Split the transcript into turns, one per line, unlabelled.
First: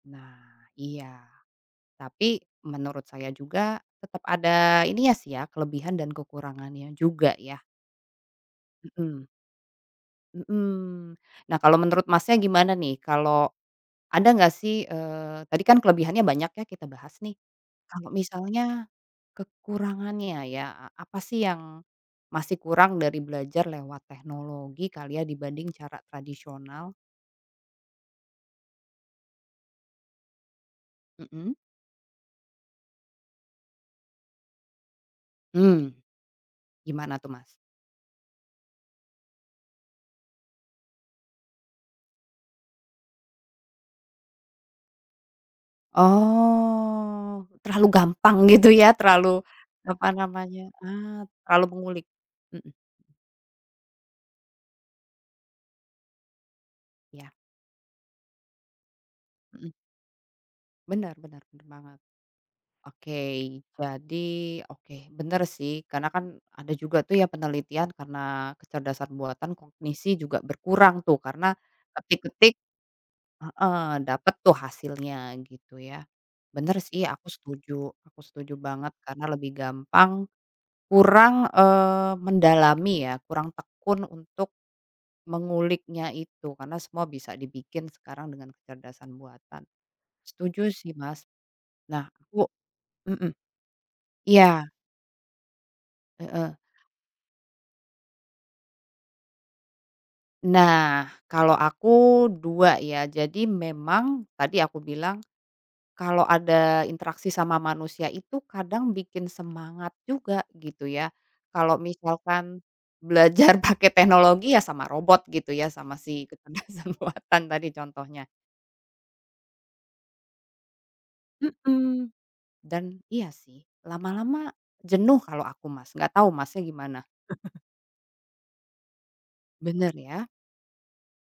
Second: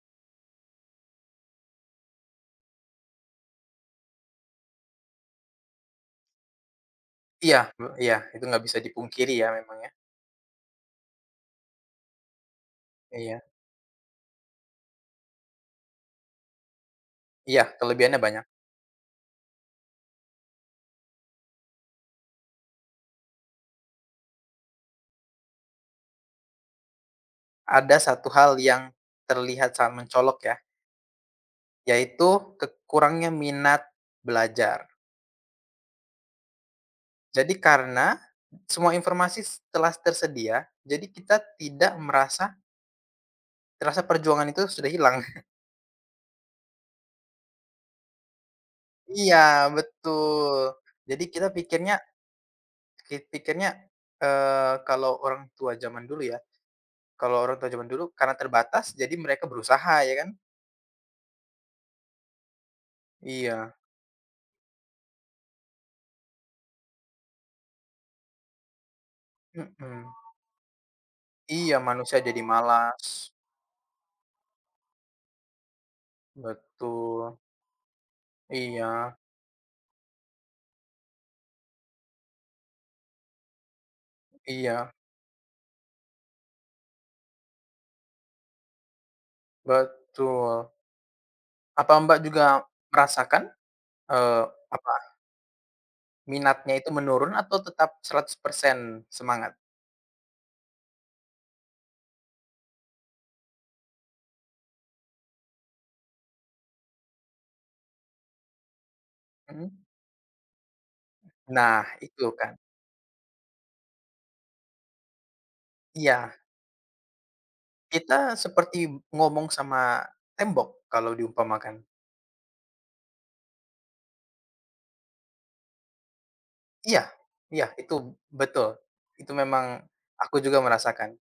Nah, iya, tapi menurut saya juga tetap ada ininya sih ya, kelebihan dan kekurangannya juga,
Iya,
ya.
mmm, iya. Itu enggak bisa
Mhm.
dipungkiri ya, memang ya.
Mhm. Nah kalau menurut Masnya gimana nih
Iya.
kalau ada nggak sih, eee, tadi kan kelebihannya banyak ya kita bahas, nih.
Iya,
Kalau
kelebihannya banyak.
misalnya kekurangannya ya, e apa sih yang masih kurang dari belajar lewat teknologi kali ya dibanding cara tradisional?
Ada 1 hal yang terlihat sangat mencolok ya.
Mhm.
Yaitu ke kurangnya minat belajar.
Mmm. Gimana tuh, Mas?
Jadi karena semua informasi s telah tersedia, jadi kita tidak merasa terasa perjuangan itu sudah hilang.
Oh, terlalu gampang gitu ya, terlalu
Iya,
apa namanya,
betul. Jadi
ah,
kita
terlalu
pikirnya.
mengulik. Mhm.
Piki pikirnya, eee, kalau orang tua zaman dulu ya,
Iya.
kalau orang tua zaman dulu, karena terbatas, jadi mereka
Mhm.
berusaha ya kan.
Bener bener bener banget. Oke,
Iya.
jadi, oke, bener sih, karena kan ada juga tuh ya, penelitian karena kecerdasan buatan,
Mhm.
kognisi juga berkurang tuh karena
Iya manusia jadi
ketik-ketik
malas.
heeh, dapet tuh hasilnya, gitu ya. Bener sih aku
Betul.
setuju aku setuju banget
Iya.
karena lebih gampang kurang, eee, mendalami ya, kurang tekun untuk
Iya.
menguliknya itu. Karena semua bisa dibikin sekarang dengan kecerdasan buatan. Setuju
Betul.
sih, Mas.
Apa
Nah,
Mbak
aku
juga
mhm.
merasakan? eee,
Iya.
apa
Heeh.
minatnya itu menurun atau tetap 100% semangat?
Nah, kalau aku dua, ya. Jadi memang tadi aku bilang, kalau ada interaksi sama manusia itu kadang bikin
Mmm.
semangat juga, gitu ya. Kalau
Nah, itu kan.
misalkan belajar pakai teknologi ya, sama robot gitu ya, sama si
Iya.
kecerdasan buatan tadi contohnya.
Kita seperti ngomong sama tembok kalau diumpamakan.
Mhm. Dan iya sih, lama-lama jenuh kalau aku, Mas, nggak tahu Masnya gimana?
Iya, iya itu betul. Itu memang
Bener, ya?
aku juga merasakan